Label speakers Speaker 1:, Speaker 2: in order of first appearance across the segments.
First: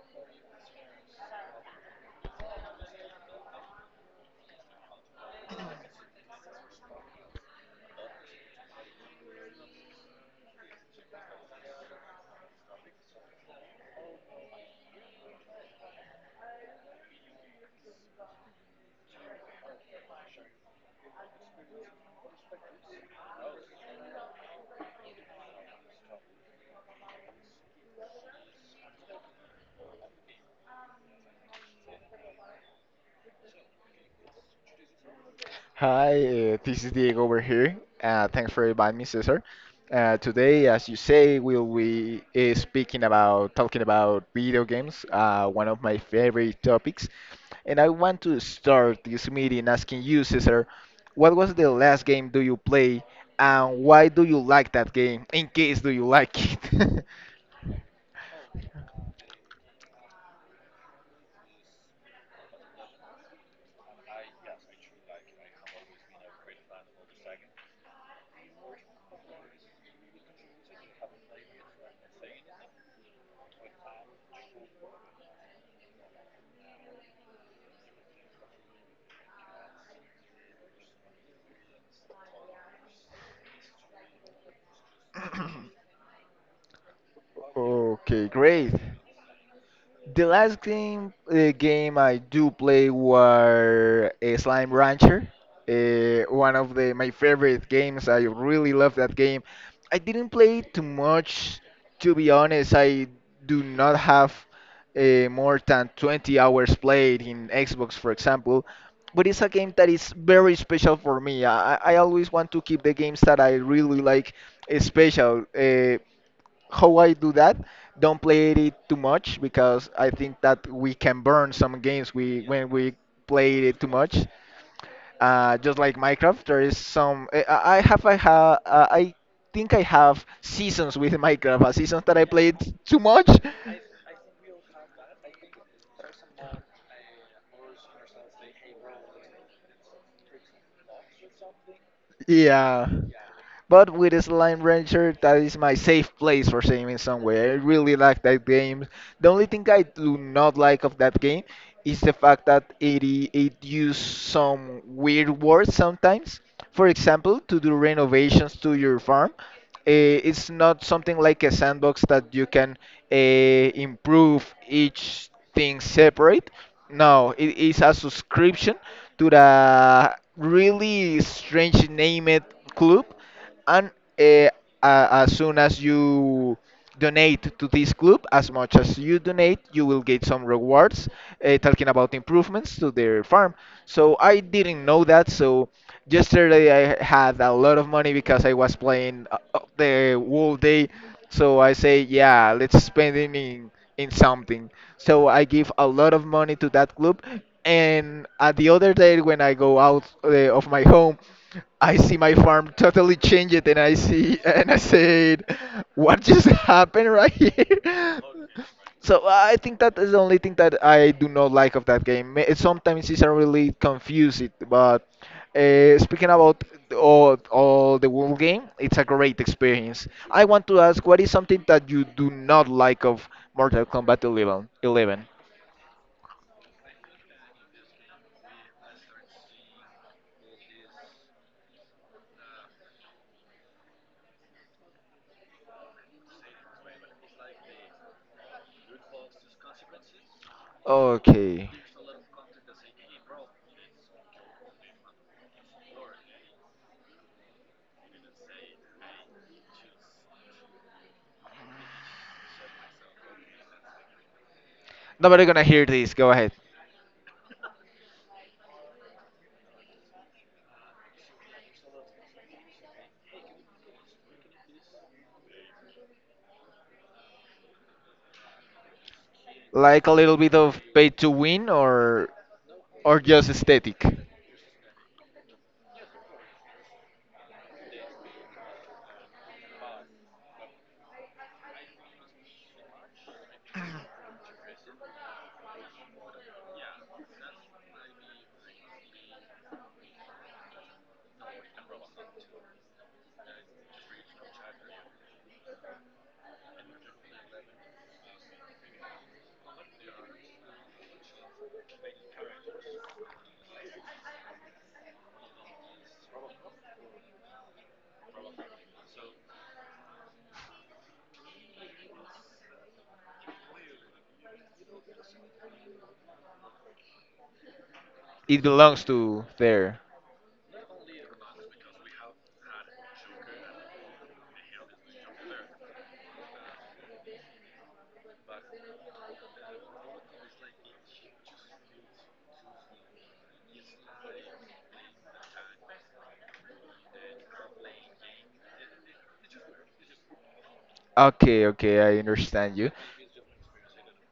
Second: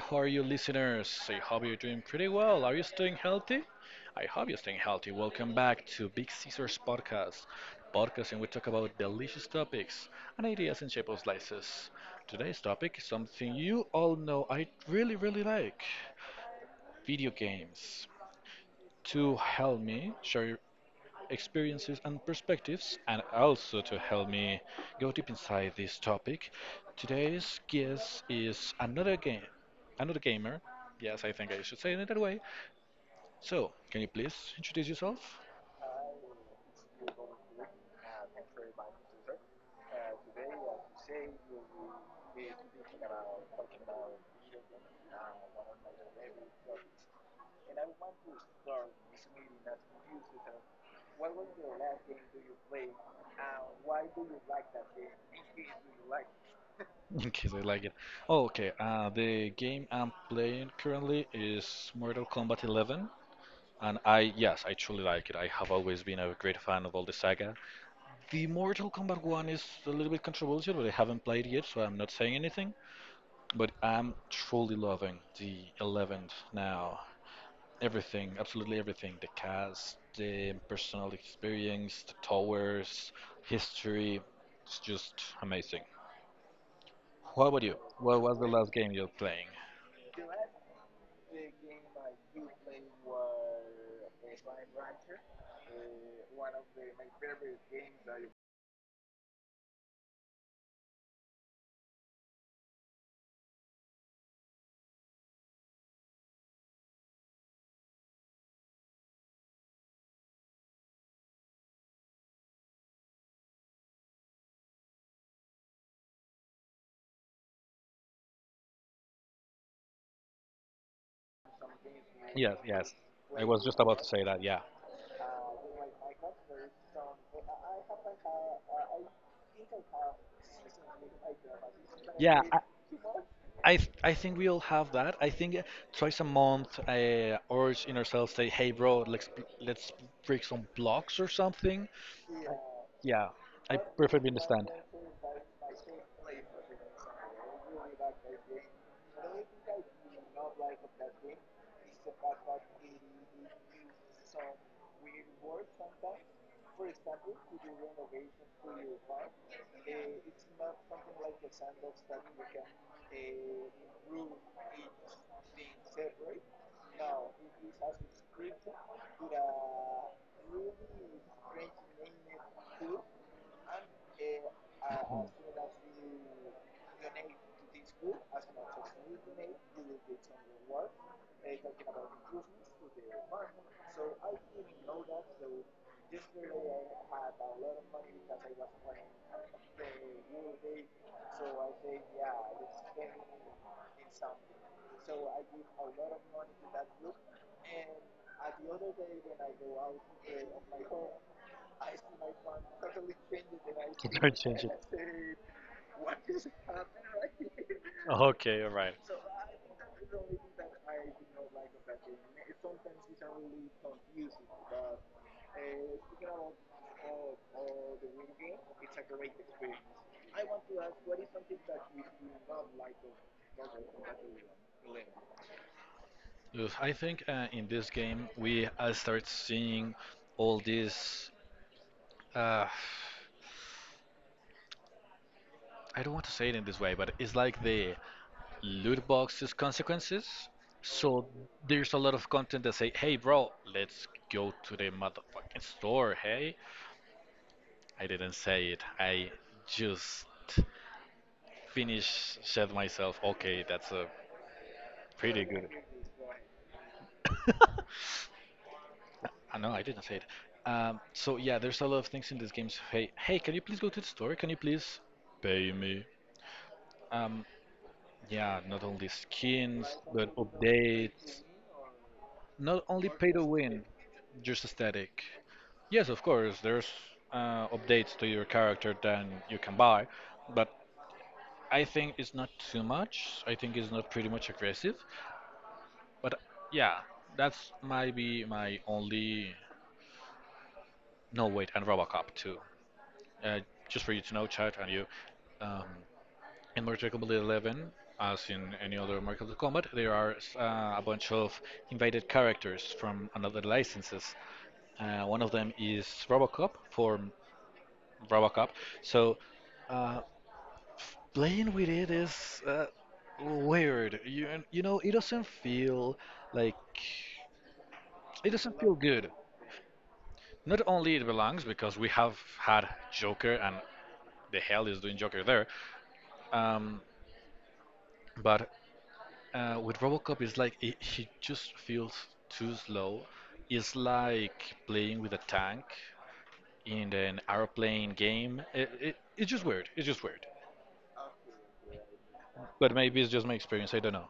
Speaker 1: How are you, listeners? I hope you're doing pretty well. Are you staying healthy? I hope you're staying healthy. Welcome back to Big Caesars Podcast, podcast in which we talk about delicious topics and ideas in shape of slices. Today's topic is something you all know I really, really like video games. To help me share experiences and perspectives, and also to help me go deep inside this topic. Today's guest is another gamer. Yes, I think I should say it that way. So, can you please introduce yourself?
Speaker 2: Hi, this is Diego over here. Thanks for inviting me, Cesar. Today, as you say, we'll be speaking about talking about video games, one of my favorite topics. And I want to start this meeting asking you, Cesar, what was the last game do you play, and why do you like that game? In case do you like it?
Speaker 1: In case I like it. Okay, the game I'm playing currently is Mortal Kombat 11, and I, yes, I truly like it. I have always been a great fan of all the saga. The Mortal Kombat one is a little bit controversial, but I haven't played yet, so I'm not saying anything. But I'm truly loving the 11th now. Everything, absolutely everything. The cast, the personal experience, the towers, history. It's just amazing. What about you? What
Speaker 2: Okay,
Speaker 1: was the
Speaker 2: great.
Speaker 1: last game you were playing?
Speaker 2: The last game I do play were Slime Rancher. One of the my favorite games. I really love that game. I didn't play it too much, to be honest. I do not have more than 20 hours played in Xbox, for example. But it's a game that is very special for me. I always want to keep the games that I really like special. How I do that. Don't play it too much because I think that we can burn some games we
Speaker 1: Yes,
Speaker 2: when we
Speaker 1: yes. I
Speaker 2: play
Speaker 1: was
Speaker 2: it
Speaker 1: just
Speaker 2: too
Speaker 1: about to
Speaker 2: much.
Speaker 1: say that, yeah.
Speaker 2: Just like Minecraft, there is some. I think I have seasons with Minecraft. Seasons that I played too much.
Speaker 1: I think we all have that. I think twice a month, urge in ourselves say, "Hey, bro, let's break some blocks or something."
Speaker 2: Yeah.
Speaker 1: Yeah, I
Speaker 2: But with Slime Rancher, that is my safe place for saving somewhere. I really like that game. The only thing I do not like of that game is the fact that it used some weird words sometimes. For example, to do renovations to your farm, it's not something like a sandbox that you can improve each thing separate. No, it is a subscription to the really strange named club and uh, uh, as soon as you donate to this club, as much as you donate you will get some rewards talking about improvements to their farm. So I didn't know that. So yesterday I had a lot of money because I was playing the whole day, so I say, yeah, let's spend it in something. So I give a lot of money to that club. And at the other day, when I go out of my home, I see my farm totally changed, and I see and I said, "What just happened right here?"
Speaker 1: Okay, all right.
Speaker 2: So I think that is the only thing that I do not like of that game. May- Sometimes it's a really confusing, but speaking about all the world game, it's a great experience. I want to ask, what is something that you do not like of Mortal Kombat 11? 11.
Speaker 1: Ugh, I think in this game we I start seeing all these. Uh, I don't want to say it in this way, but it's like the loot boxes consequences. So
Speaker 2: Okay.
Speaker 1: there's a lot of content that say, "Hey, bro, let's go to the motherfucking store." Hey, I didn't say it. I just finish said myself, okay, that's a
Speaker 2: Nobody
Speaker 1: pretty
Speaker 2: gonna hear this. Go ahead.
Speaker 1: I know I didn't say it. So yeah, there's a lot of things in these games. Hey, hey, can you please go to the store? Can you please pay me? Um, yeah, not only skin,
Speaker 2: Like a little bit of pay to win,
Speaker 1: not only
Speaker 2: or just aesthetic.
Speaker 1: just aesthetic. Yes, of course, there's updates to your character that you can buy, but I think it's not too much. I think it's not pretty much aggressive. But yeah, that's might be my only. No wait, and RoboCop too. Uh, just for you to know, Chad and you, um, in Mortal Kombat 11, as in any other Mortal Kombat, there are a bunch of invited characters from another licenses. One of them is Robocop from Robocop. So uh, playing with it is weird. You know, it doesn't feel like it
Speaker 2: It
Speaker 1: doesn't feel
Speaker 2: belongs
Speaker 1: good.
Speaker 2: to there.
Speaker 1: Not only it belongs because we have had Joker and the hell is doing Joker there, um, but with RoboCop, it's like it, he just feels too slow. It's like playing with a tank in an airplane game. It's just weird. It's just weird.
Speaker 2: Okay, okay, I understand you.
Speaker 1: But maybe it's just my experience. I don't know.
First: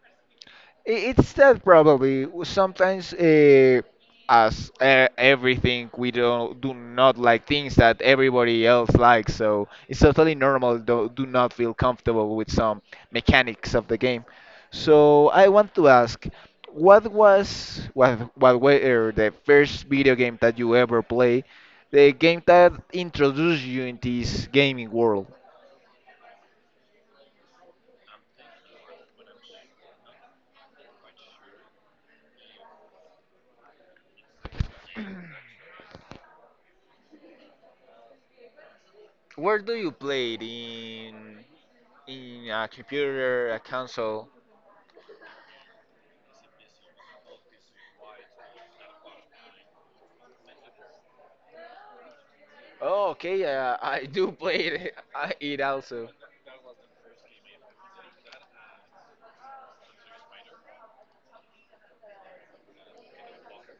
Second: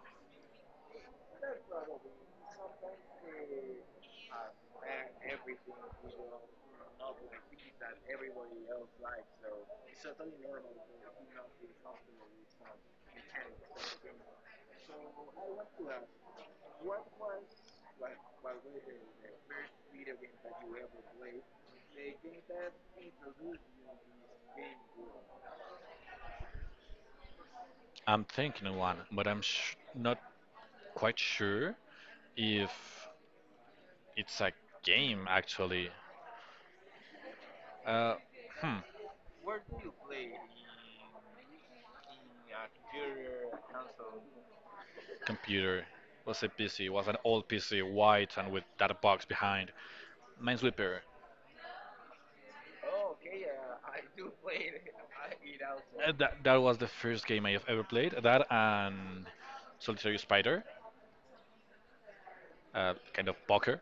Speaker 2: I- It's that probably sometimes as everything, we don't do not like things that everybody else likes, so it's totally normal to do not feel comfortable with some mechanics of the game. So I want to ask, what was what were the first video game that you ever play, the game that introduced you in this gaming world?
Speaker 1: I'm thinking one, but I'm sh not quite sure if it's a game actually. Uh, hmm.
Speaker 2: Where do you play it in a computer, a console?
Speaker 1: Computer. Was a PC. Was an old PC, white and with that box behind. Minesweeper.
Speaker 2: Oh, okay. I do play it, I- it also.
Speaker 1: That was the first game I have ever played. That and Solitary Spider, kind of poker.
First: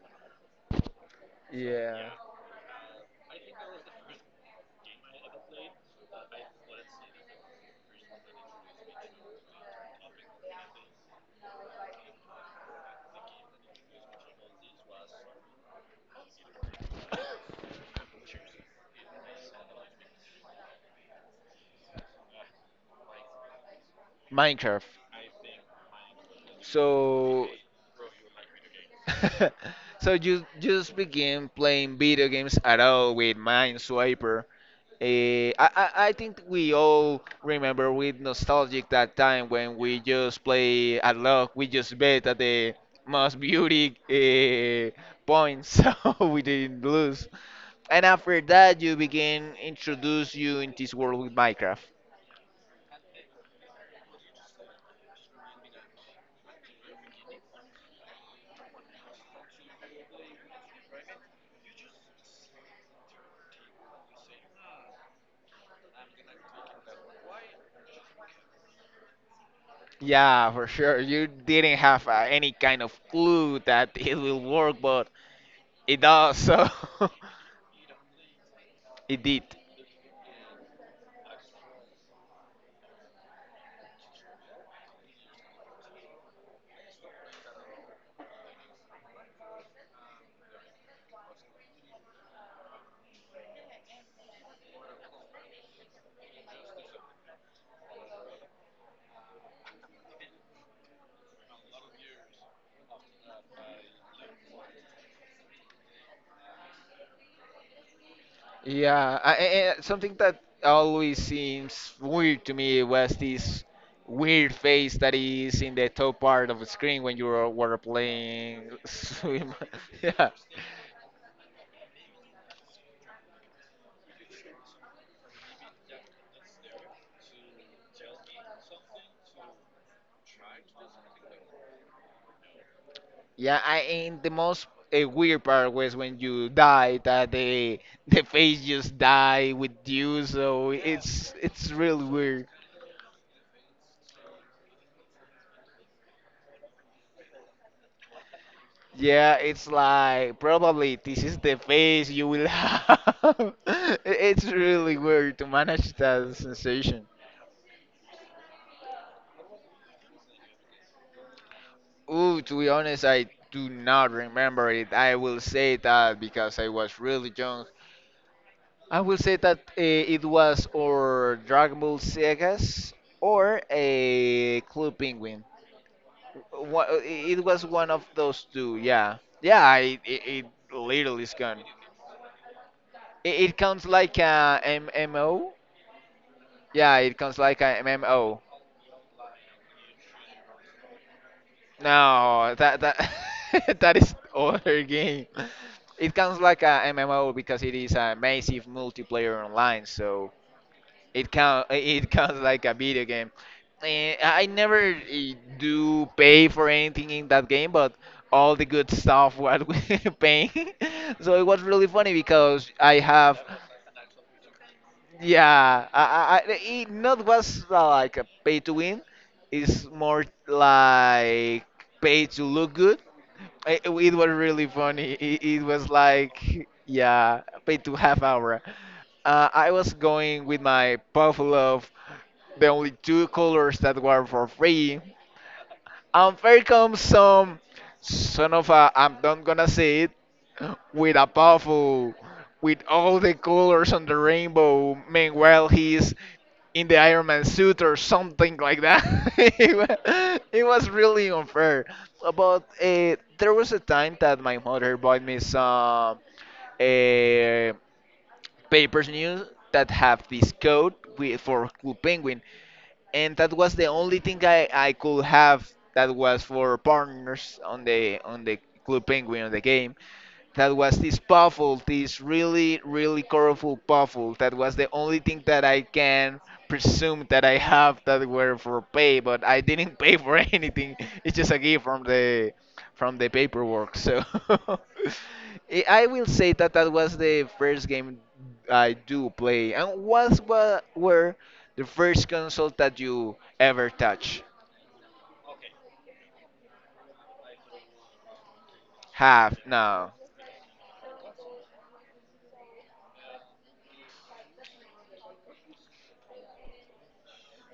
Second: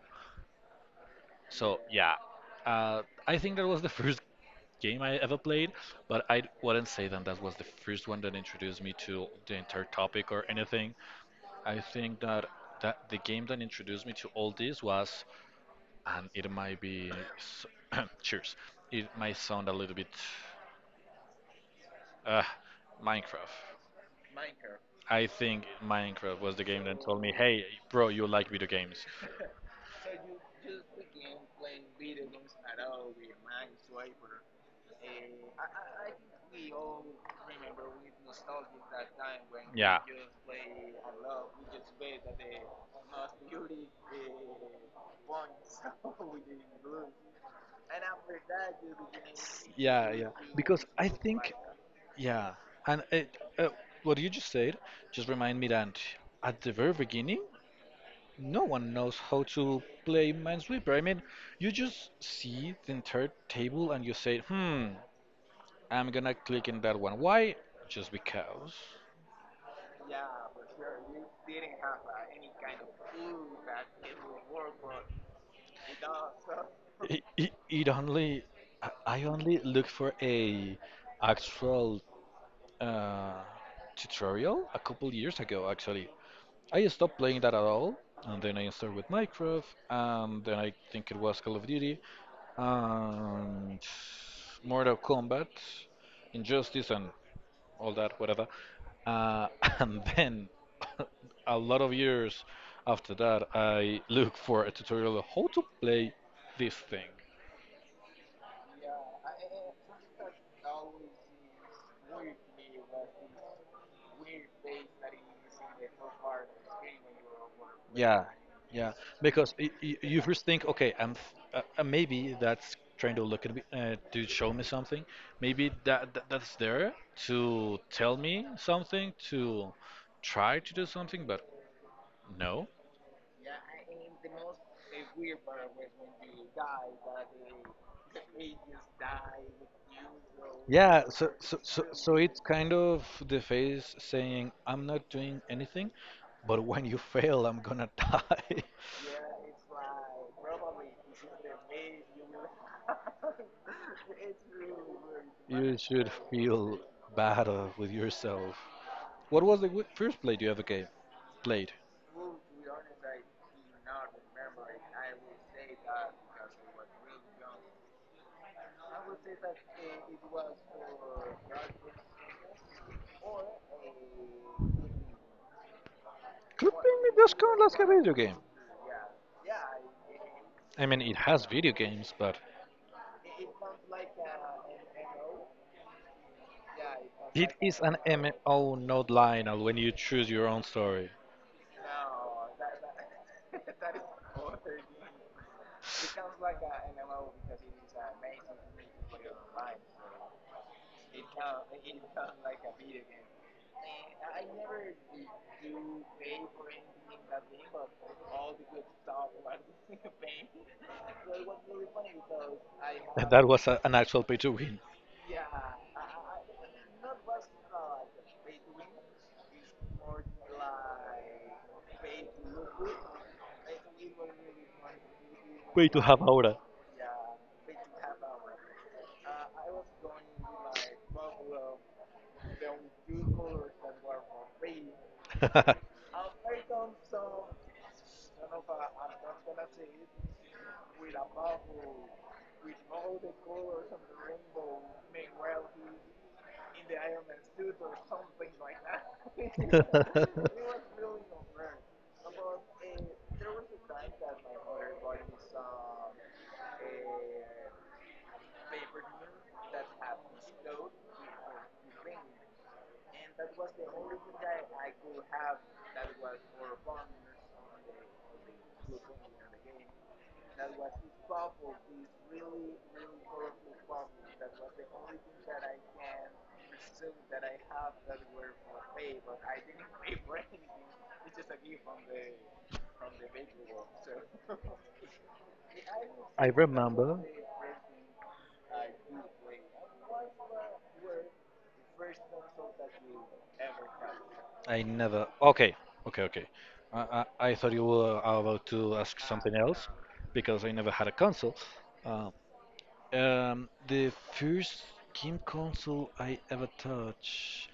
Speaker 1: So
Speaker 2: Yeah.
Speaker 1: yeah, uh, I think that was the first game I ever played. But I wouldn't say that that was the first one that introduced me to the entire topic or anything. I think that the game that introduced me to all this was, and it might be, cheers. It might sound a little bit, uh, Minecraft.
Speaker 2: Minecraft.
Speaker 1: I think Minecraft was the game told me,
Speaker 2: So,
Speaker 1: "Hey, bro, you like video games."
Speaker 2: so you just begin playing video games at all with Minesweeper. Eh, I think we all remember with nostalgic that time when we just play at luck. We just bet at the most beauty points, so we didn't lose. And after that, you begin introduce you in this world with Minecraft.
Speaker 1: Yeah, and it, uh, what you just said just remind me that at the very beginning, no one knows how to play Minesweeper. I mean, you just see the entire table and you say, "Hmm, I'm gonna click in that one." Why? Just because.
Speaker 2: Yeah, for sure. You didn't have any kind of clue that it will work, but it does. So
Speaker 1: It only I I
Speaker 2: it did.
Speaker 1: only look for a actual uh, tutorial a couple years ago actually I stopped playing that at all, and then I started with Minecraft, and then I think it was Call of Duty, and Mortal Kombat, Injustice, and all that, whatever. Uh, and then a lot of years after that, I look for a tutorial on how to play this thing.
Speaker 2: Yeah, something that always seems weird to me was this weird face that is in the top part of the screen when you were
Speaker 1: Yeah,
Speaker 2: playing
Speaker 1: yeah.
Speaker 2: swim.
Speaker 1: Because y y you
Speaker 2: Yeah,
Speaker 1: first think, okay, I'm f maybe that's trying to look at me to show me something. Maybe that's there to tell me something, to try to do something, but no.
Speaker 2: yeah. I and the most weird part was when you die that the the face just die with you. So
Speaker 1: Yeah, so, so
Speaker 2: it's
Speaker 1: so
Speaker 2: really
Speaker 1: so it's
Speaker 2: weird.
Speaker 1: kind of the face saying, I'm not doing anything, but when you fail, I'm gonna die.
Speaker 2: Yeah, it's like probably this is the face you will have. I- It's really weird to
Speaker 1: You
Speaker 2: manage
Speaker 1: should
Speaker 2: that
Speaker 1: feel
Speaker 2: sensation.
Speaker 1: bad with yourself. What was the first play you ever gave? Played?
Speaker 2: Ooh, to be honest, I do not remember it. I will say that because I was really young. I will say that it was or Dragon Ball Segas or a Club Penguin.
Speaker 1: Clipping
Speaker 2: Wha-
Speaker 1: me
Speaker 2: eh,
Speaker 1: just
Speaker 2: it
Speaker 1: kind
Speaker 2: was
Speaker 1: like a
Speaker 2: one of
Speaker 1: video game.
Speaker 2: those two. Yeah, yeah. It
Speaker 1: I mean, it
Speaker 2: literally is
Speaker 1: has
Speaker 2: gone.
Speaker 1: video games, but
Speaker 2: It counts like a MMO. Yeah, it comes like a
Speaker 1: an
Speaker 2: MMO.
Speaker 1: MMO not Lionel when you choose your own story.
Speaker 2: No, that that that is other game. It counts like a MMO because it is a massive multiplayer online, so it count it counts like a video game. Eh, I never eh, do pay for anything in that game, but all the good stuff was paying. So it was really funny because I have.
Speaker 1: That was an actual pay to win.
Speaker 2: Yeah, it not was like a pay to win. It's more like pay to look good. I- It was really funny. It was
Speaker 1: Way to have aura.
Speaker 2: like, yeah, pay to half hour. I was going with my puffle of the only two colors that were for free. And here comes some son of a, I'm not gonna say it, with a puffle, with all the colors on the rainbow. Meanwhile, he's in the Iron Man suit or something like that. It wa- it was really unfair. But there was a time that my mother bought me some uh, papers news that have this code with, for Club Penguin, and that was the only thing I could have that was for partners on the Club Penguin on the game that was this puffle, this really, really colorful puffle. That was the only thing that I can presume that I have that were for pay, but I didn't pay for anything. It's just a gift from the paperwork. So I will
Speaker 1: I
Speaker 2: say that that was
Speaker 1: remember.
Speaker 2: the first game I do play, and what were the first console that you ever touch
Speaker 1: I never. Okay, okay, okay. I thought you were about to ask something
Speaker 2: have
Speaker 1: else
Speaker 2: now.
Speaker 1: because I never had a console. Uh, the first game console I ever touched.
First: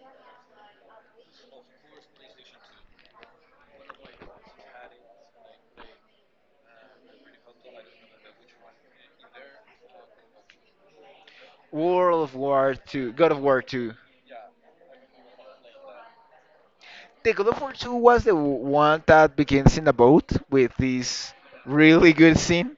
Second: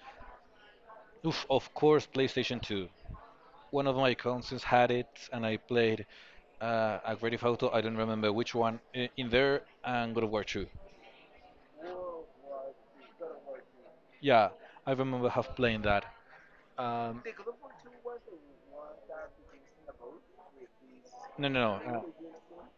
Speaker 1: Oof, of course, PlayStation 2. One of my cousins had it, and I played a Grand Theft Auto. I don't remember which one in there, and God of War 2.
Speaker 2: World of War Two, God of War Two.
Speaker 1: Yeah, I remember have playing that. Um,
Speaker 2: The God of War 2 was the w- one that begins in a boat with this
Speaker 1: no, no, no,
Speaker 2: really good scene.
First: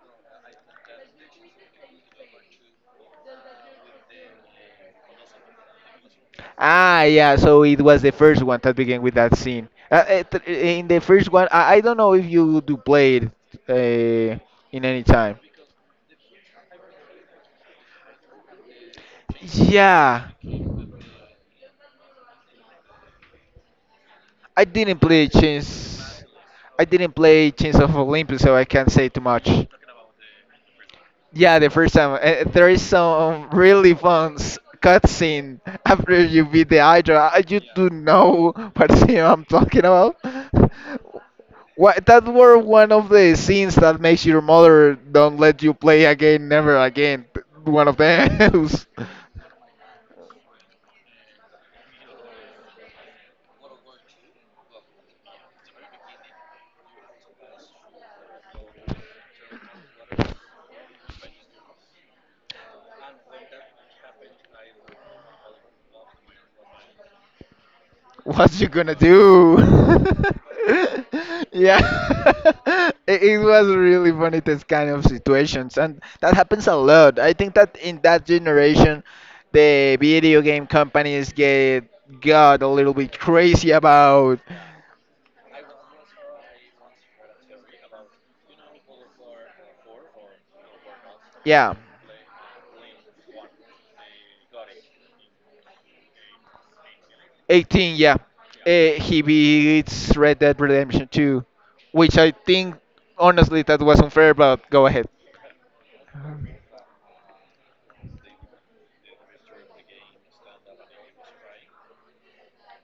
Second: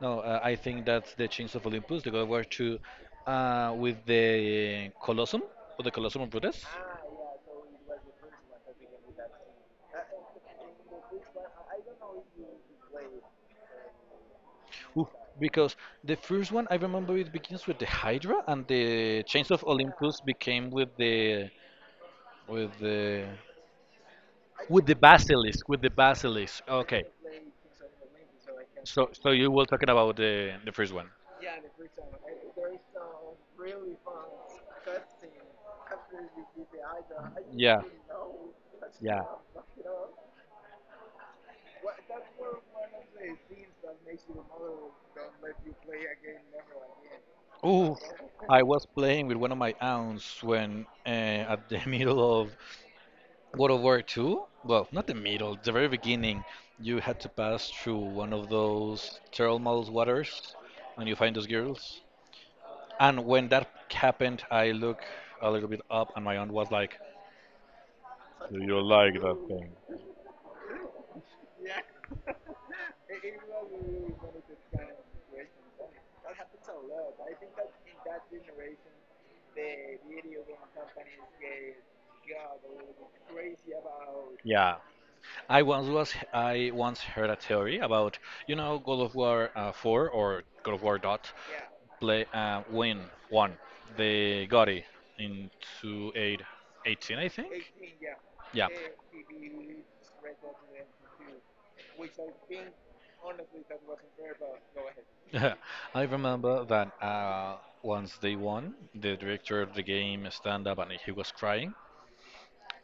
Speaker 1: no. I think that's the Chains of Olympus, the God of War 2, with the Colosseum or the Colosseum of Brutus.
Speaker 2: Ah, yeah, so it was the first one that began with that scene. In the first one, I don't know if you do play it uh, in any
Speaker 1: Ooh,
Speaker 2: time.
Speaker 1: because the first one I remember it begins with the Hydra, and the Chains of Olympus
Speaker 2: Yeah,
Speaker 1: became with the
Speaker 2: I
Speaker 1: with the
Speaker 2: didn't play
Speaker 1: basilisk with the
Speaker 2: Chains.
Speaker 1: basilisk. Oh,
Speaker 2: I didn't play Chains of Olympus, so I can't say
Speaker 1: so
Speaker 2: too
Speaker 1: so
Speaker 2: much.
Speaker 1: you were talking about the first one.
Speaker 2: Yeah, the first time. There is some really fun s- cutscene after you beat the Hydra. You do know what scene
Speaker 1: Yeah.
Speaker 2: I'm talking about. What, that were one of the scenes that makes your mother don't let you play again, never again. One of
Speaker 1: Ooh, I
Speaker 2: those.
Speaker 1: was playing with one of my aunts when at the middle of World War Two. Well, not the middle, the very beginning. You had to pass through one of those thermal waters, and you find those girls. And when that happened, I look a little bit up, and my aunt was like,
Speaker 2: What
Speaker 1: "Do
Speaker 2: you
Speaker 1: you
Speaker 2: gonna
Speaker 1: like that?"
Speaker 2: do? Yeah, it was really funny this kind of situations, and that happens a lot. I think that in that generation, the video game companies get got a little bit crazy about,
Speaker 1: "Yeah." I once heard a theory about God of War 4 or God of War Dot
Speaker 2: yeah,
Speaker 1: play win one. They got it in 2018, I think.
Speaker 2: 18, yeah,
Speaker 1: Yeah,
Speaker 2: he beats Red Dead Redemption 2, which I think honestly that was unfair, but go ahead.
Speaker 1: I remember that once they won, the director of the game stand up and he was crying.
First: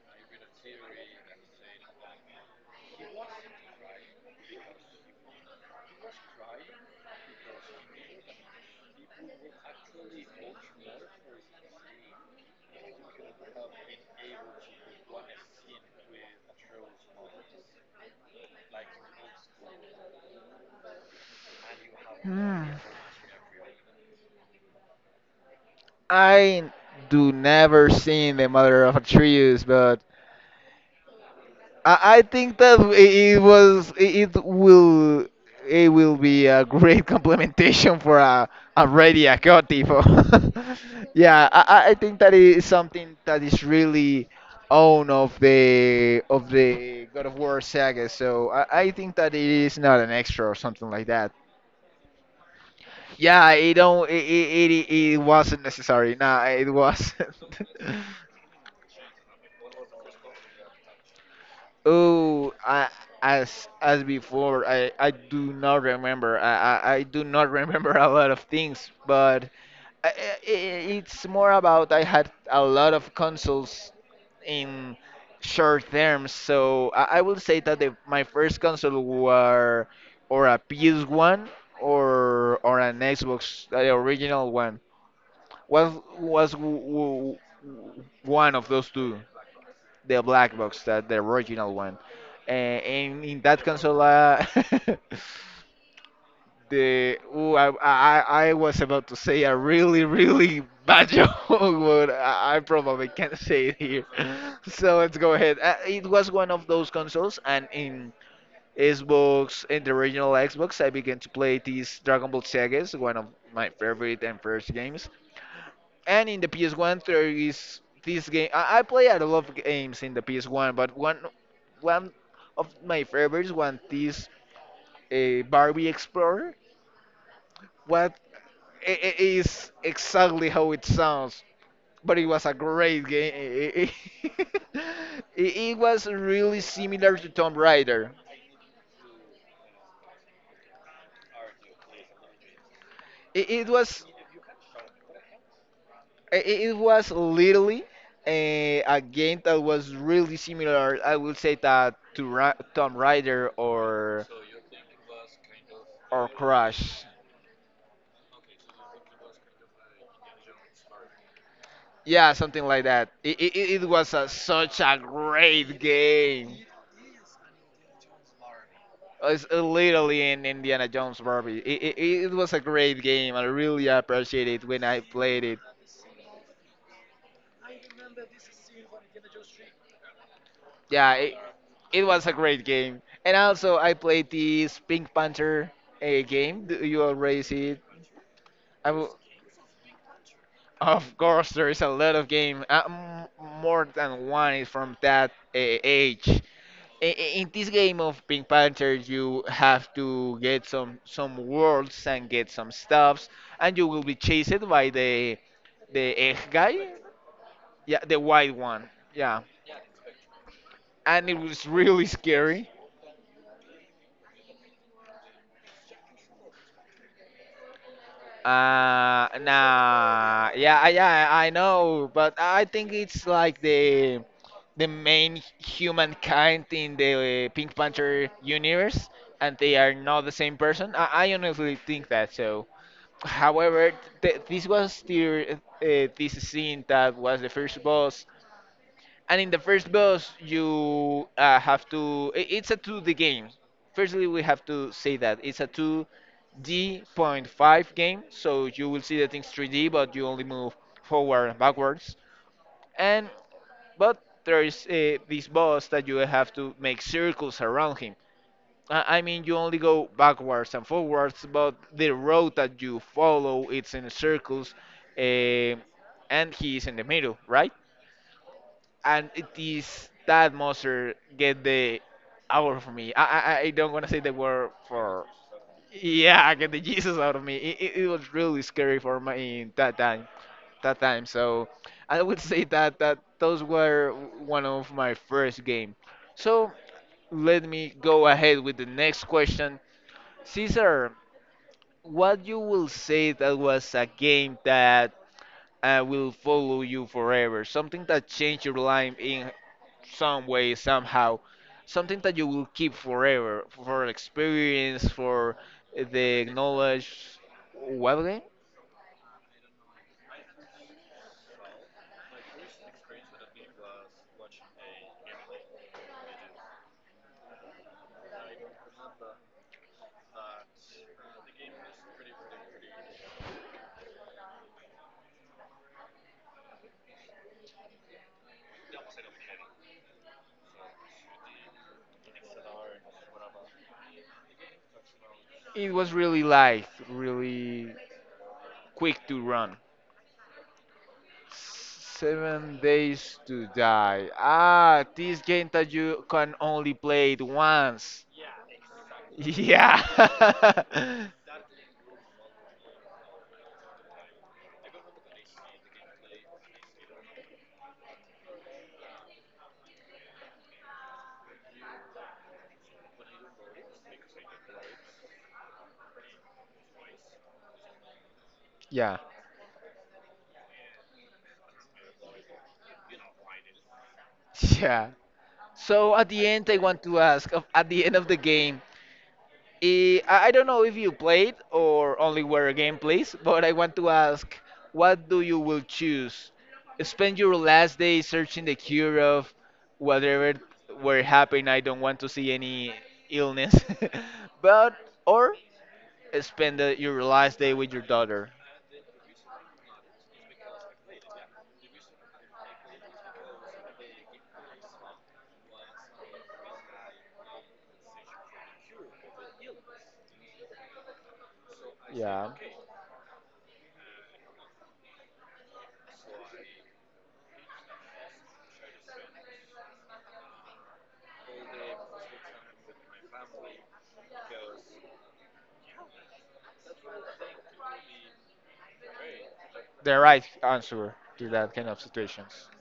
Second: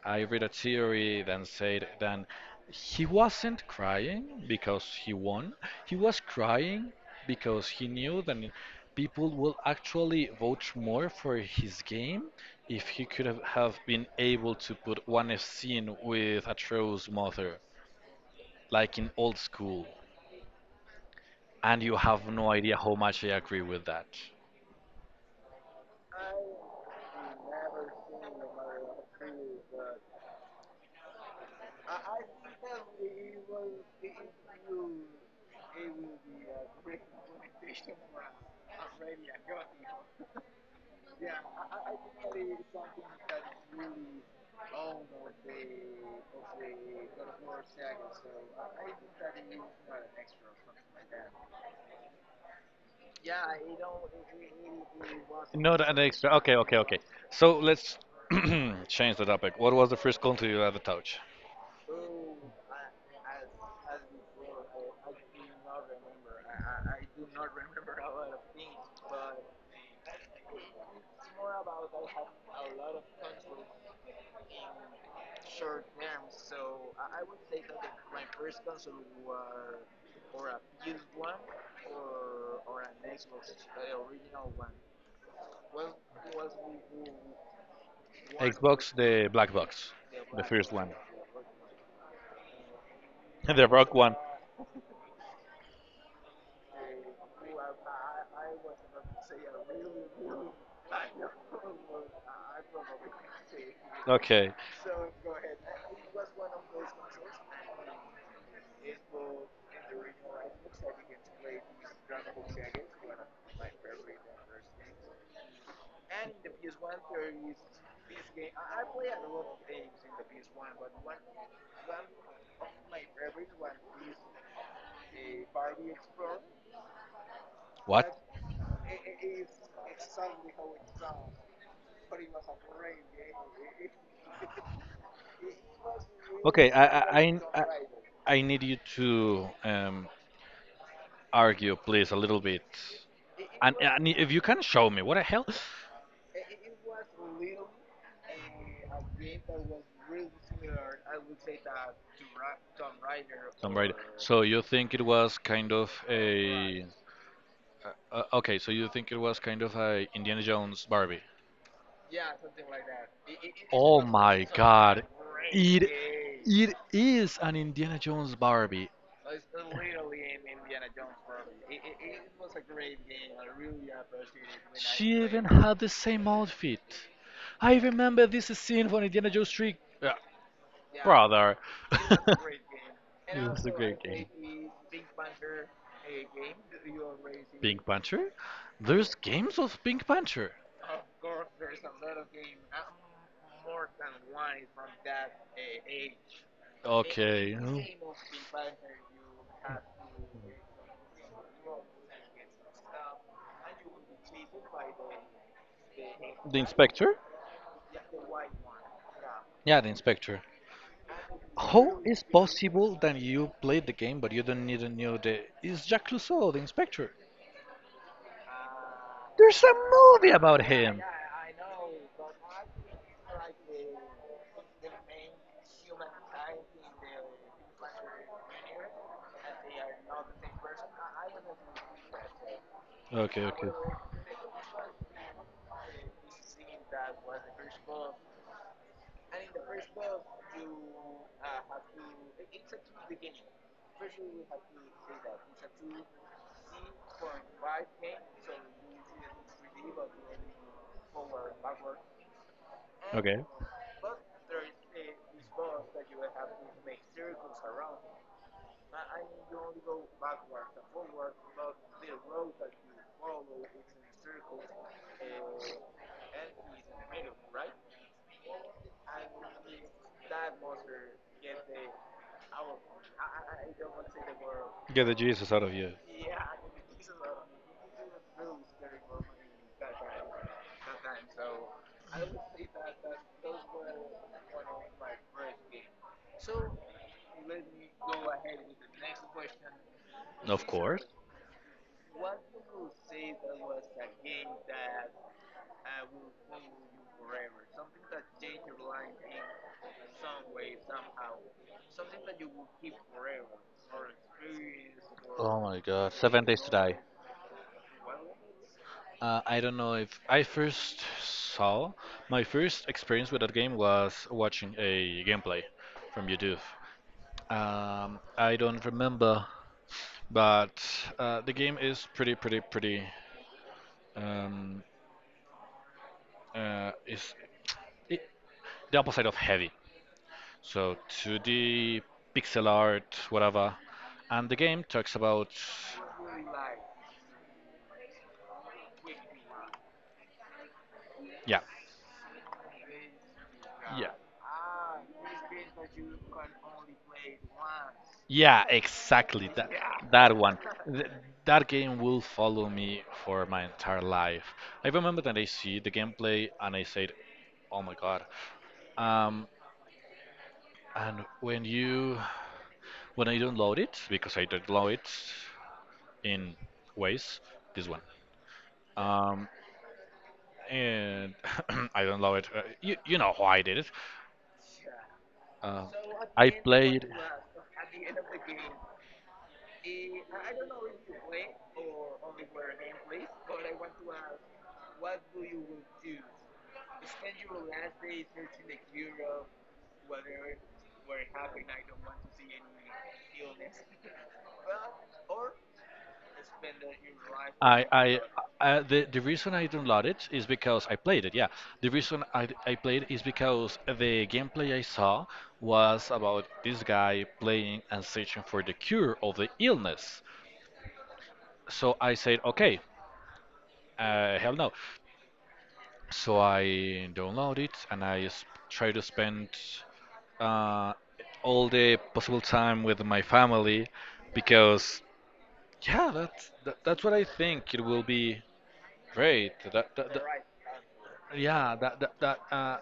Speaker 1: I read a theory that said that he wasn't crying because he won. He was crying because he knew that people will actually vote more for his game if he could have been able to put one scene with a Atro's mother, like in old school. And you have no
Speaker 2: Hmm.
Speaker 1: idea how much I agree with that.
Speaker 2: I do never seen the mother of Atreus, but I think that it was it, it will be a great complementation for a radio tipo. Yeah, I think that is something that is really own of the God of War saga. So I think that it is not an extra or something like that. Yeah, it don't it it, it, it wasn't
Speaker 1: Not an
Speaker 2: necessary.
Speaker 1: extra.
Speaker 2: Nah,
Speaker 1: Okay,
Speaker 2: it
Speaker 1: okay, okay.
Speaker 2: wasn't.
Speaker 1: So let's change the topic. What was the first country you ever touched?
Speaker 2: Oh, as before, I do not remember. I do not remember a lot of things, but I, I- it's more about I had a lot of consoles in short terms. So I will say that the, my first console were or a PS1 or an Xbox, the original one. Was one of those
Speaker 1: Box,
Speaker 2: two,
Speaker 1: the black box,
Speaker 2: the black
Speaker 1: first
Speaker 2: box,
Speaker 1: one.
Speaker 2: that the original one. And in that
Speaker 1: The rock
Speaker 2: console,
Speaker 1: one.
Speaker 2: the ooh, I was about to say a really really bad joke, but I probably can't say it here.
Speaker 1: Okay.
Speaker 2: So let's go ahead. It was one of those consoles, and in Xbox, in the original Xbox, I began to play these Dragon Ball sagas, one of my favorite and first games. And in the PS1, there is this game. I play a lot of games in the PS1, but one of my favorites was this Barbie Explorer.
Speaker 1: Well,
Speaker 2: What is exactly how it sounds, but it was a great game. It was really similar to Tomb Raider.
Speaker 1: I need you to argue, please, a little bit.
Speaker 2: It, it was
Speaker 1: And if you can show me, what the hell?
Speaker 2: it, it was literally a game that was really similar. I will say that Tomb Raider
Speaker 1: So you think it was kind of
Speaker 2: or
Speaker 1: a.
Speaker 2: Crash.
Speaker 1: Okay, so you think it was kind of a Indiana Jones Barbie?
Speaker 2: Yeah, something like that. It was such a great game.
Speaker 1: It is an Indiana Jones Barbie.
Speaker 2: It's literally in Indiana Jones Barbie. It was a great game. I really appreciate it when I played it.
Speaker 1: Had the same outfit. I remember this scene from Indiana Jones 3. Uh,
Speaker 2: Yeah,
Speaker 1: other
Speaker 2: it was a great game. And also, I played this Pink Panther game. Do you already see it?
Speaker 1: Pink Panther?
Speaker 2: I
Speaker 1: There's
Speaker 2: will,
Speaker 1: games of Pink Panther.
Speaker 2: of course, there is a lot of game. More than one is from that age.
Speaker 1: Oh,
Speaker 2: In this game of Pink Panther, you have to get some worlds and get some stuffs, and you will be chased by the egg
Speaker 1: the
Speaker 2: guy,
Speaker 1: Inspector?
Speaker 2: yeah, the white one, yeah,
Speaker 1: Yeah, the Inspector.
Speaker 2: and it was
Speaker 1: How
Speaker 2: really
Speaker 1: is
Speaker 2: scary.
Speaker 1: possible that you played the game but you don't even know the is Jack Clouseau the inspector? There's a movie
Speaker 2: Nah,
Speaker 1: about
Speaker 2: yeah,
Speaker 1: him.
Speaker 2: yeah, I know, but I think it's like the main humankind in the Pink Panther universe, and they are not the same person. I honestly think that so.
Speaker 1: Okay,
Speaker 2: However, this was the, this scene that was the first boss, and in the first boss you have to. It's a 2D game. Firstly, we have to say that it's a 2 D Point five game, so you will see the things 3D, but you only move forward and backwards. And but there is this boss that you have to make circles around him. I mean, you only go backwards and forwards, but the road that you follow it's in circles, um and he is in the middle, right? And it is that monster get the out of me. I don't wanna say the word
Speaker 1: get the
Speaker 2: for
Speaker 1: Jesus out of you.
Speaker 2: yeah, get the Jesus out of me. It was really scary for me in that time. That time, so I would say that those were one of my first game. So let me go ahead with the next question.
Speaker 1: Of course.
Speaker 2: Caesar, what you will say that was a game that will follow you forever, something that changed your life in some way, somehow, something that you will keep forever for experience, for
Speaker 1: Oh my God. Seven
Speaker 2: the
Speaker 1: Days to Die.
Speaker 2: knowledge. What game?
Speaker 1: I don't know if I first saw my first experience with that game was watching a gameplay from YouTube. I don't remember, but the game is pretty, pretty, pretty. Um, is it, the opposite of heavy. So 2D, pixel art, whatever. And the game talks about,
Speaker 2: It was really light, really quick to run.
Speaker 1: yeah,
Speaker 2: 7 Days to
Speaker 1: yeah,
Speaker 2: Die. Ah, this game that you can only play it once.
Speaker 1: yeah, exactly that
Speaker 2: Yeah.
Speaker 1: that one. Th- that game will follow me for my entire life. I remember that I see the gameplay and I said, oh my god. Um, and when I download it, because I download it in ways, this one.
Speaker 2: Yeah.
Speaker 1: Um, and I download it. You know why I did it.
Speaker 2: Yeah.
Speaker 1: Uh,
Speaker 2: So at the end, I want to ask, at the end of the game, I don't know if you played or only were gameplays, but I want to ask, what do you will choose? Spend your last day searching the cure of whatever were happening. I don't want to see any illness, but or spend your last day
Speaker 1: I,
Speaker 2: with your
Speaker 1: I,
Speaker 2: daughter.
Speaker 1: the reason I downloaded it is because I played it. Yeah, the reason I played is because the gameplay I saw was about this guy playing and searching for the cure of the illness. So I said,
Speaker 2: Yeah,
Speaker 1: okay, hell no. So I downloaded it and I try to spend uh, all the possible time with my family because yeah, that's that's what I think. It will be great.
Speaker 2: the right answer to that
Speaker 1: Yeah,
Speaker 2: kind
Speaker 1: that
Speaker 2: of
Speaker 1: that, that
Speaker 2: situations.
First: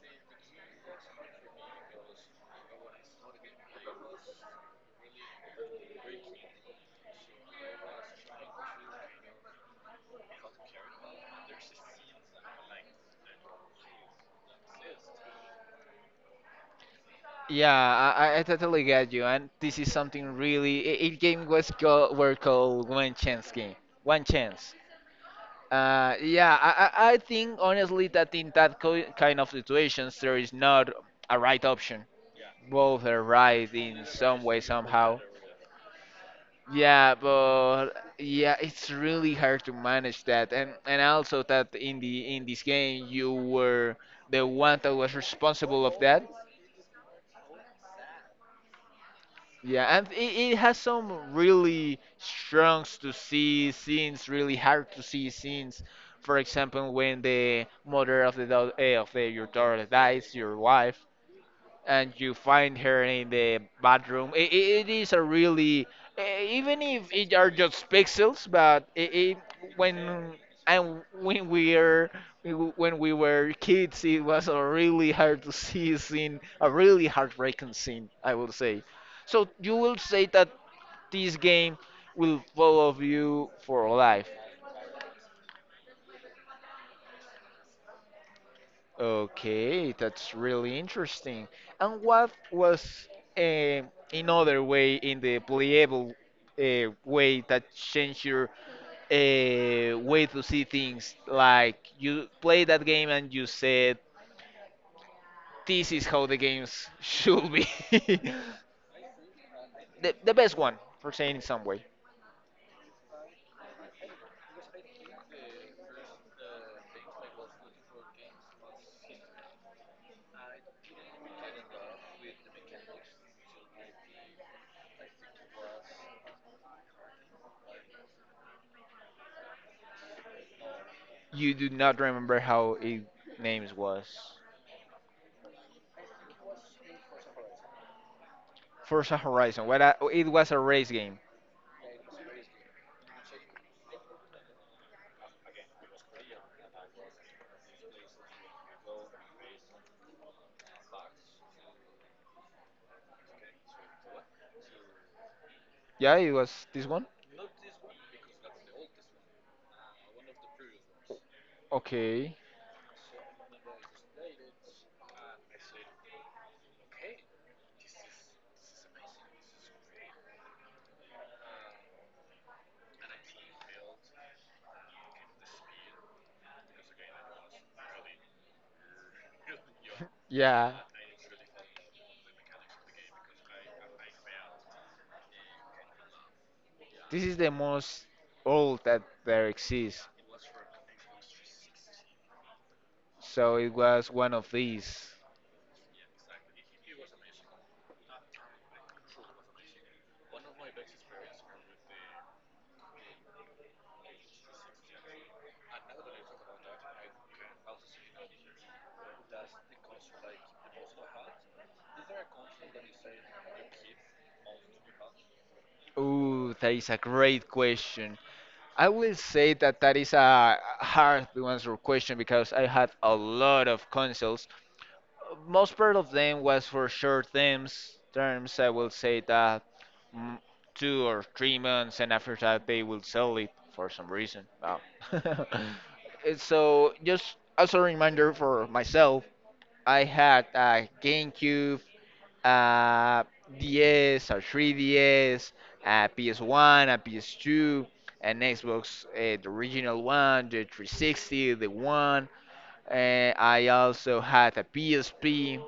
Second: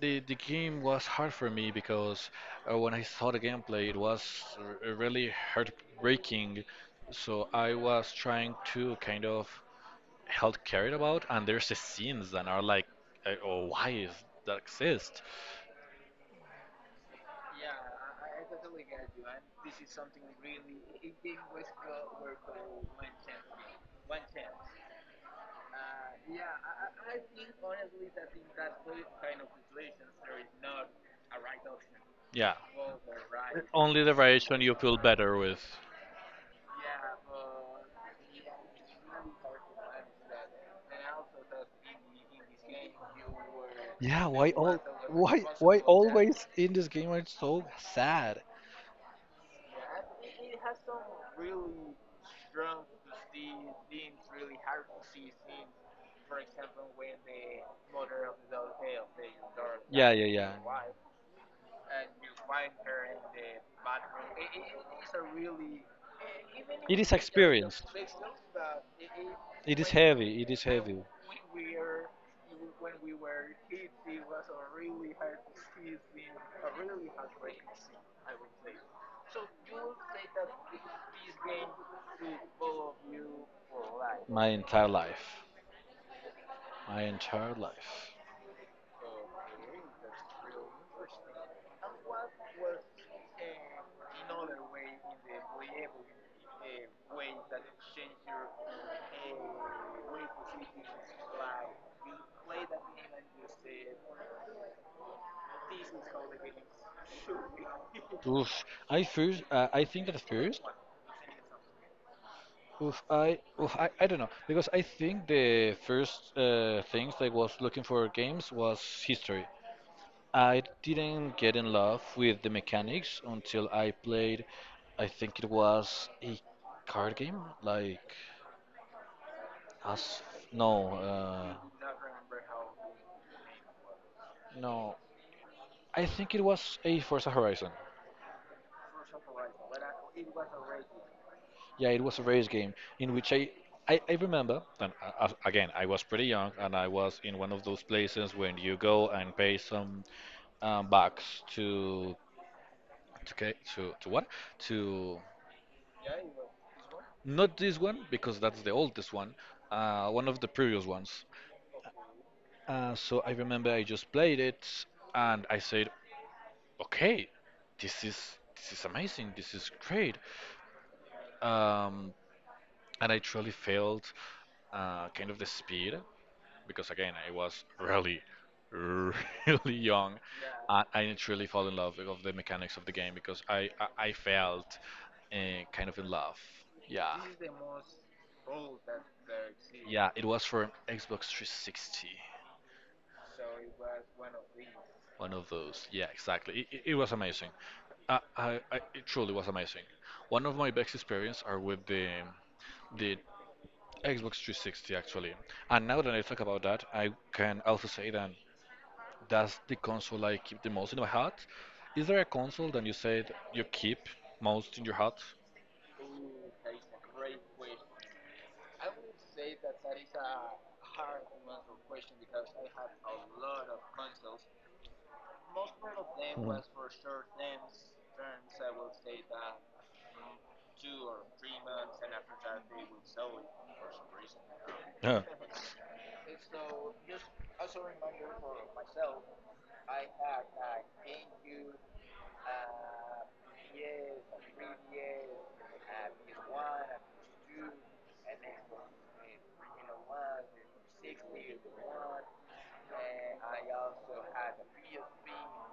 Speaker 1: the game was hard for me because when I saw the gameplay, it was really heartbreaking. So I was trying to kind of help care it about, and there's the scenes that are like, oh, why is that exist?
Speaker 2: Yeah, I totally get you, and this is something really. It game was called were called one chance game, one chance. Yeah, I think honestly that in that co kind of situations there is not a right option.
Speaker 1: Yeah,
Speaker 2: Both are right
Speaker 1: only
Speaker 2: in
Speaker 1: the
Speaker 2: some way
Speaker 1: variation you feel
Speaker 2: somehow.
Speaker 1: better with.
Speaker 2: Yeah, but yeah, it's really hard to manage that, and also that in the in this game you were the one that was responsible of that.
Speaker 1: It's in this game are so sad.
Speaker 2: Yeah, and it has some really strong to see scenes, really hard to see scenes. For example, when the mother of the of the, your daughter dies, your wife, and you find her in the bathroom. It is a really, even if it are just pixels, but it when and when we were kids, it was a really hard to see scene, a really heartbreaking scene, I would say. So you will say that this game will follow you for life.
Speaker 1: My, my,
Speaker 2: Okay, that's really interesting. And what was eh, another way in the playable way that changed your way to see things? Like you play that game and you said, "This is how the games should be."
Speaker 1: oof. I think that
Speaker 2: The best
Speaker 1: first,
Speaker 2: one, for saying in some way.
Speaker 1: I don't know, because I think the first things I was looking for games was history. I didn't get in love with the mechanics until I played, I think it was a card game, like, as, no,
Speaker 2: You do not remember how it names was.
Speaker 1: no, I think it was a Forza Horizon.
Speaker 2: Forza Horizon. What? I, it was a race game.
Speaker 1: Yeah, it was a race game in which I remember, and again, I was pretty young, and I was in one of those places when you go and pay some bucks to, to what? To,
Speaker 2: Yeah, it was this one.
Speaker 1: not this one, because that's the oldest one, one of the previous ones.
Speaker 2: Okay.
Speaker 1: So I remember I just played it, and I said, okay, this is amazing, this is great. Um, and I truly felt kind of the speed because again I was really really young,
Speaker 2: Yeah.
Speaker 1: and I didn't really fall in love with the mechanics of the game because I felt kind of in love. Yeah,
Speaker 2: This is the most old that there exists.
Speaker 1: yeah, it was for Xbox 360.
Speaker 2: So it was one of these.
Speaker 1: One of those, yeah, exactly. It it was amazing. I it truly was amazing. One of my best experience are with the Xbox 360 actually, and now that I talk about that I can also say that that's the console I keep the most in my heart. Is there a console that you said you keep most in your heart?
Speaker 2: Ooh, that is a great question. I will say that that is a hard to answer question because I had a lot of consoles. Most part of them was for short terms. Terms I will say that mm, 2 or 3 months, and after that they will sell it for some reason. Wow. So just as a reminder for myself, I had a GameCube, a DS, a 3DS, PS1, a PS2, an Xbox, the original one, the 360, the one. Uh, I also had a PSP.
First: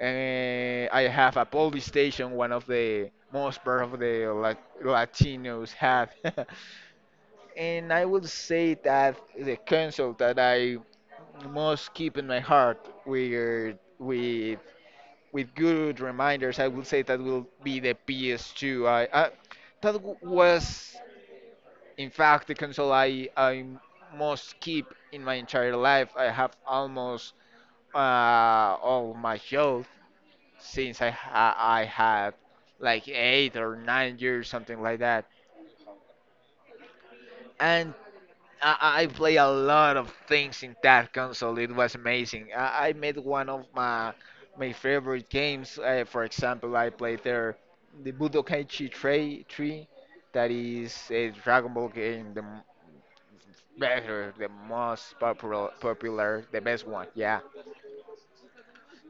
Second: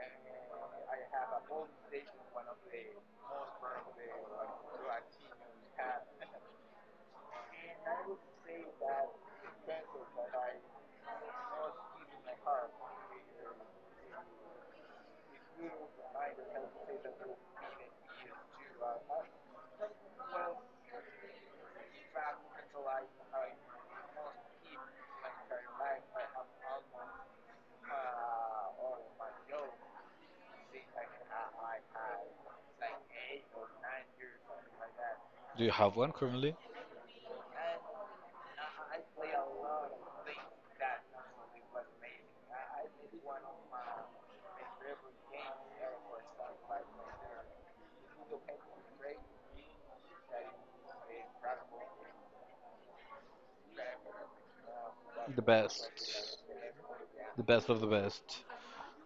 Speaker 2: I have a PlayStation, one of the most part of the Latinos have. And I would say that the console that I most keep in my heart with with with good reminders, I would say that will be the PS2. I That was, in fact, the console I most keep in my entire life. I have almost uh, all my youth since I had like 8 or 9 years, something like that.
Speaker 1: Do you have one currently?
Speaker 2: And I play a lot of things in that console. It was amazing. I made one of my my favorite games. For example, I played there the Budokai Tree Tree, that is a Dragon Ball game, the the most
Speaker 1: The best.
Speaker 2: popular, the best one. Yeah,
Speaker 1: The best of the best.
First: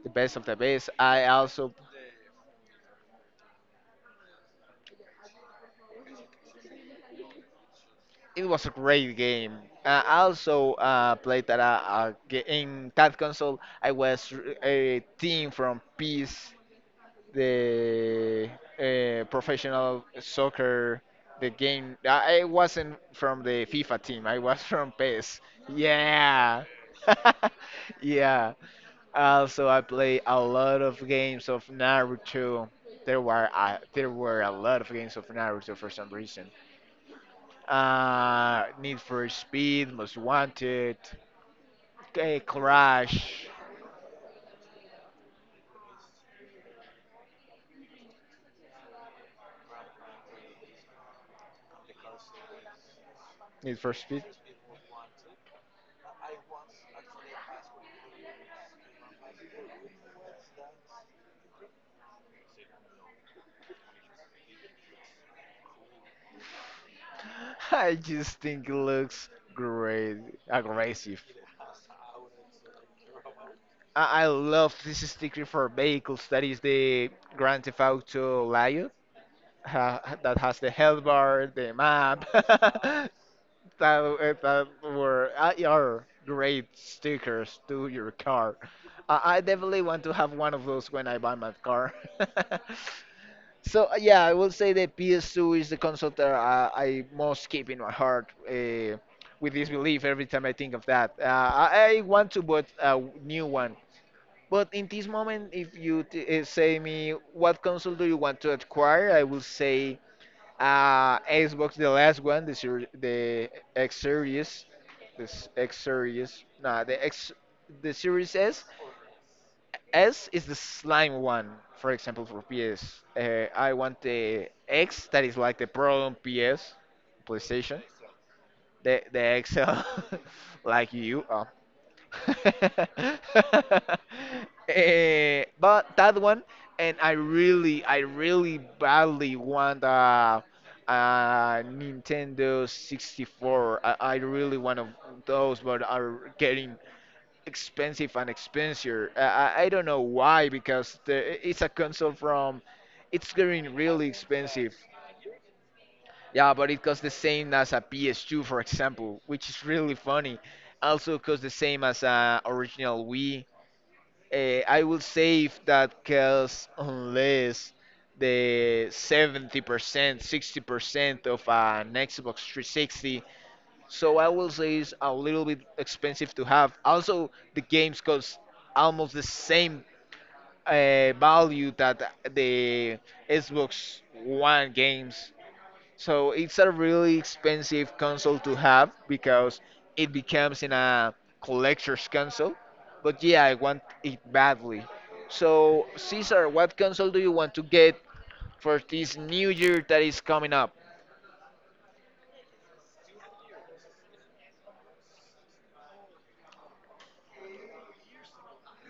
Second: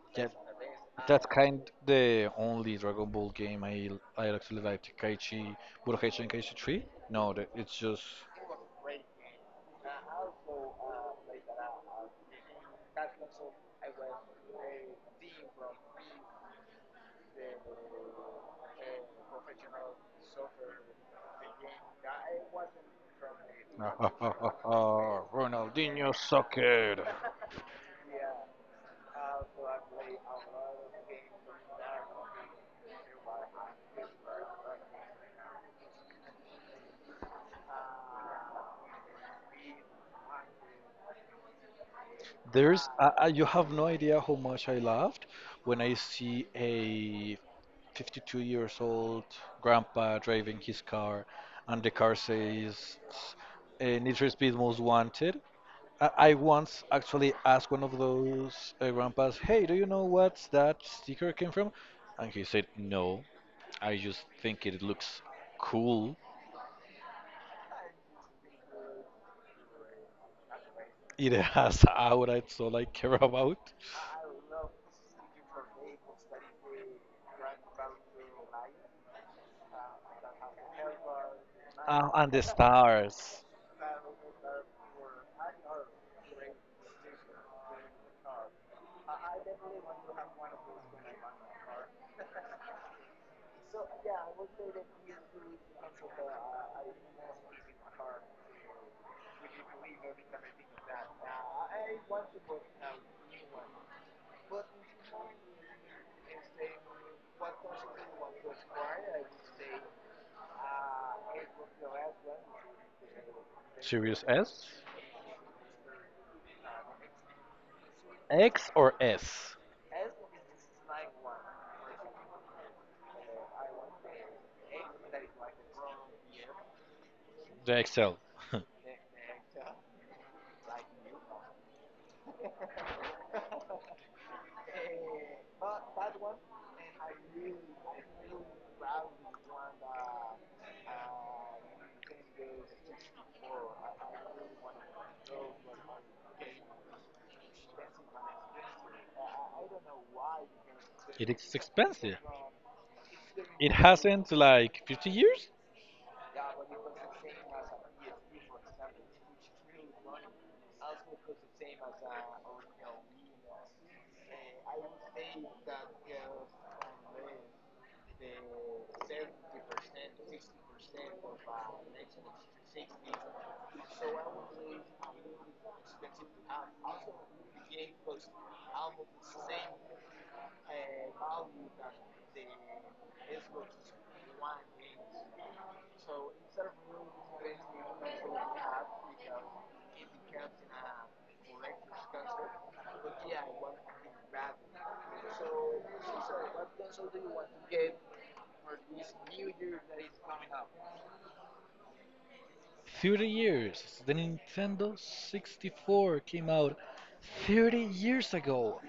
Speaker 2: the
Speaker 1: Yeah,
Speaker 2: best of the best. I
Speaker 1: that's kind
Speaker 2: also
Speaker 1: the only Dragon Ball game I actually liked. Kaichi, Budokai Tenkaichi 3? No, the- it's just
Speaker 2: it was a great game. I also Played in that console. I was a team from Peace the professional soccer, the game. I wasn't from the FIFA team. I was from PES.
Speaker 1: Ronaldinho
Speaker 2: Yeah.
Speaker 1: sucker.
Speaker 2: Yeah. Also, I play a lot of games of Naruto. There were a lot of games of Naruto for some reason. Need for Speed, Most Wanted,
Speaker 1: You
Speaker 2: Crash.
Speaker 1: have no idea how much I laughed when I see a 52 years old, grandpa driving his car, and the car says
Speaker 2: Need for
Speaker 1: Need
Speaker 2: Speed.
Speaker 1: for Speed Most Wanted. I once actually asked one of those grandpas, "Hey, do you know what that sticker came from?" And he said, "No, I just think it looks cool.
Speaker 2: I just think it looks great, aggressive.
Speaker 1: It has aura, it's all I care about."
Speaker 2: I love this sticker for vehicles. That is the Grand Theft Auto Lion ha, that has the health bar, the map.
Speaker 1: And the
Speaker 2: that,
Speaker 1: stars,
Speaker 2: that were Are great stickers to your car. I definitely want to have one of those when I buy my car. So yeah, I will say that PS2 is the console that I most keep in my heart with this belief every time I think of that. I want to buy a new one, but in this moment, if you say me what console do you want to acquire, I will say Xbox, the last one, the X
Speaker 1: Sirius
Speaker 2: Series,
Speaker 1: S,
Speaker 2: this X Series, no, the X, the Series S,
Speaker 1: X or S,
Speaker 2: S is the slime one, for example, for PS. I want the X that is like the Pro on PS,
Speaker 1: the
Speaker 2: PlayStation.
Speaker 1: XL.
Speaker 2: The XL, like you. Oh. But that one, and I really badly want a Nintendo 64. I really want of those, but are getting expensive and expensive. I don't know why because the,
Speaker 1: It's
Speaker 2: it's a console
Speaker 1: expensive.
Speaker 2: from. It's
Speaker 1: It
Speaker 2: getting really
Speaker 1: hasn't
Speaker 2: expensive.
Speaker 1: like 50 years.
Speaker 2: Yeah, but it costs the same as a PS2, for example, which is really funny. Also costs the same as a original Wii. I will save that costs unless the 70%, 60% of an Xbox 360, so I will say it's a little bit expensive to have. Also, the games cost almost the same value that the Xbox One games. So it's a really expensive console to have because it becomes in a collector's console. But yeah, I want it badly. So Caesar, what console do you want to get for this new year that is coming up?
Speaker 1: 30 years! The Nintendo 64 came out 30 years ago.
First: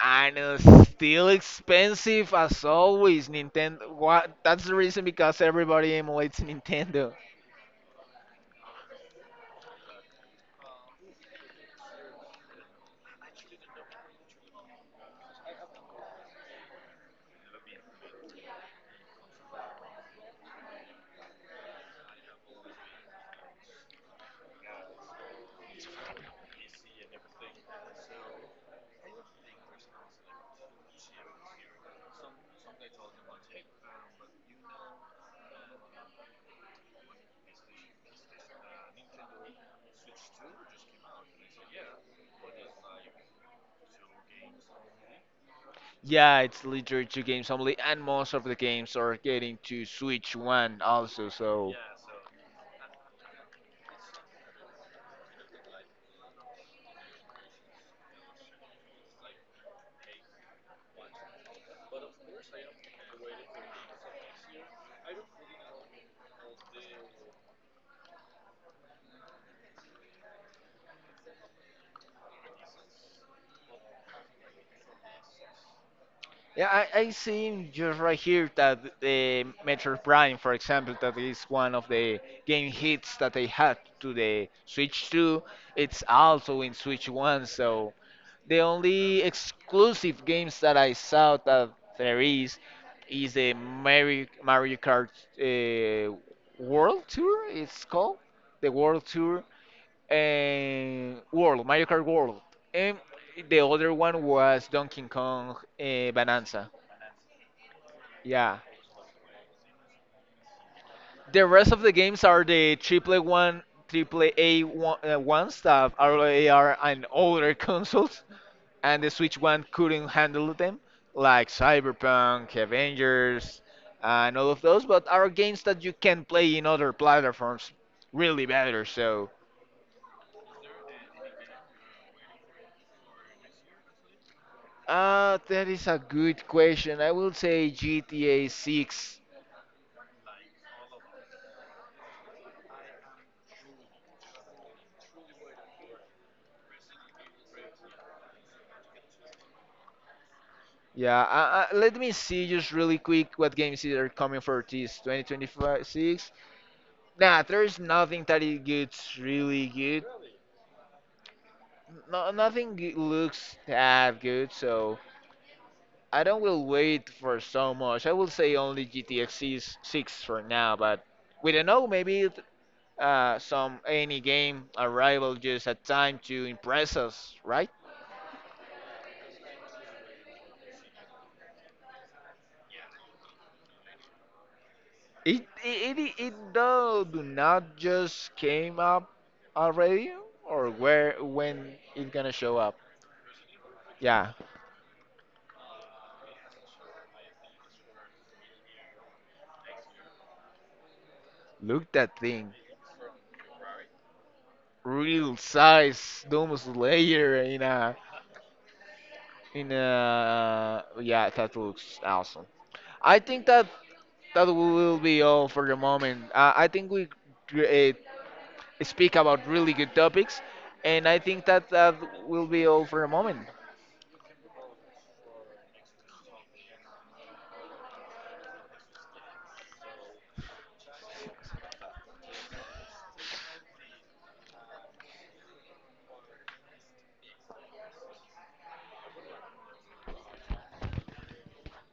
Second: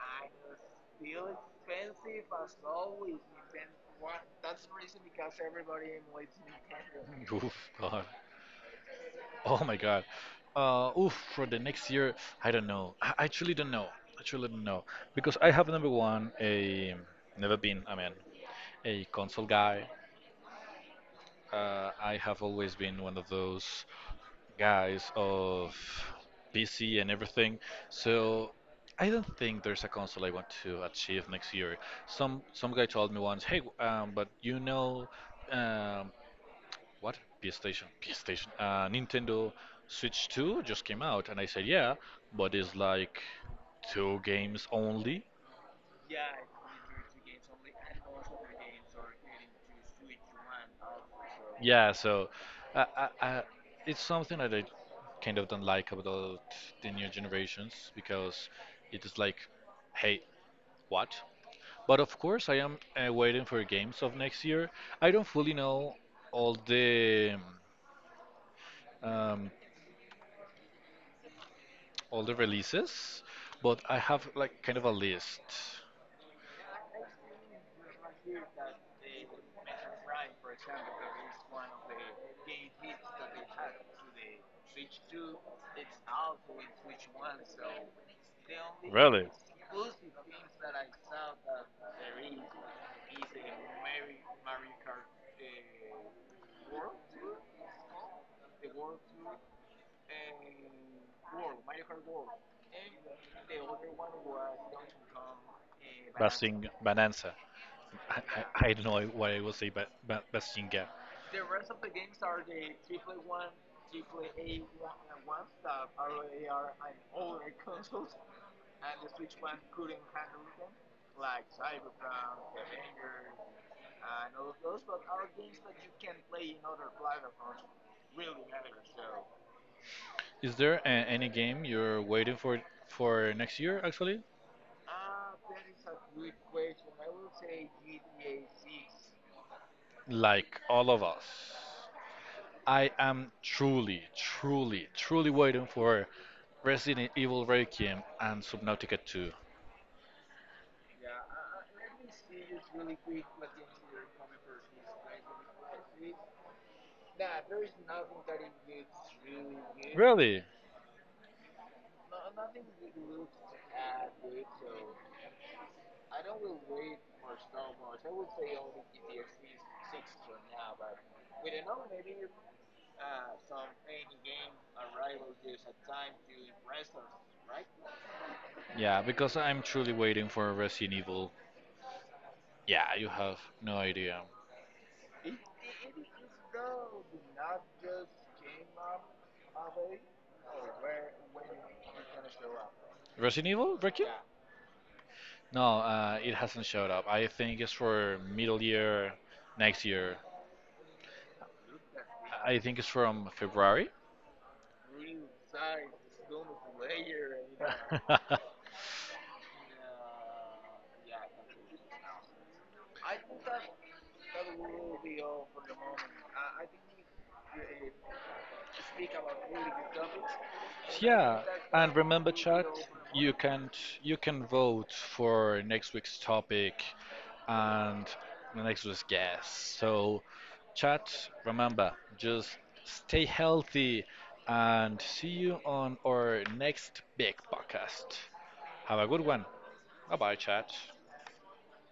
Speaker 2: And still expensive as always. Nintendo. What? That's the reason because everybody emulates Nintendo.
Speaker 1: Oof, God. Oh my God. Oof, for the next year, I don't know. I actually don't know. I actually don't know. Because I have, number 1, a never been, I mean, a console guy. I have always been one of those guys of PC and everything. So I don't think there's a console I want to achieve next year. Some guy told me once, hey, but you know, um, what? PlayStation, Nintendo Switch 2 just came out, and I said, yeah, but it's like 2 games only.
Speaker 2: Yeah, it's literally two games only, and most of the games are getting to Switch One also. So
Speaker 1: Yeah, so uh, I, I, it's something that I kind of don't like about the new generations because it is like, hey, what? But of course, I am waiting for games of next year. I don't fully know all the um, all the releases, but I have like kind of a list.
Speaker 2: yeah, I see just right here that the Metroid Prime, for example, that is one of the game hits that they had to the Switch Two. It's also in Switch One. So the only exclusive games that I saw that there is the Mario Kart uh, World Tour. It's called the World Tour and World Mario Kart World, and the other one was Donkey Kong Bonanza.
Speaker 1: G- Bonanza. I,
Speaker 2: Yeah,
Speaker 1: I, I don't know what I will say, but Bastinga,
Speaker 2: the rest of the games are the triple A one, ones that are on older consoles, and the Switch One couldn't handle them, like Cyberpunk, Avengers, and all of those. But are games that you can play in other platforms really better. So,
Speaker 1: is there a, any game you're waiting for next year? Actually,
Speaker 2: that is a good question. I will say GTA 6.
Speaker 1: like all of us, I am truly, truly, truly waiting for Resident Evil Requiem and Subnautica 2.
Speaker 2: Yeah, let me see just really quick what games are coming for this 2026. Nah, there's nothing that it gets really good.
Speaker 1: Really?
Speaker 2: No, nothing looks that good, so I don't will wait for so much. I will say only GTX is 6 six for now, but we don't know. Maybe some any game arrival just at time to impress us, right?
Speaker 1: Yeah, because I'm truly waiting for Resident Evil. Yeah, you have no idea.
Speaker 2: It though do not just came up already, or where when it gonna show up?
Speaker 1: Resident Evil Requiem?
Speaker 2: Yeah,
Speaker 1: No, it hasn't showed up. I think it's for middle year next year.
Speaker 2: look that thing,
Speaker 1: I think it's from February.
Speaker 2: real size Doom Slayer in a yeah that looks awesome. I think that that will be all for the moment. I think we uh, speak about really good topics, and I think that
Speaker 1: And
Speaker 2: that will be all for the
Speaker 1: you
Speaker 2: moment.
Speaker 1: can you can vote for next week's topic and the next week's guest. So, chat, remember, just stay healthy and see you on our next big podcast. Have a good one. Bye bye, chat.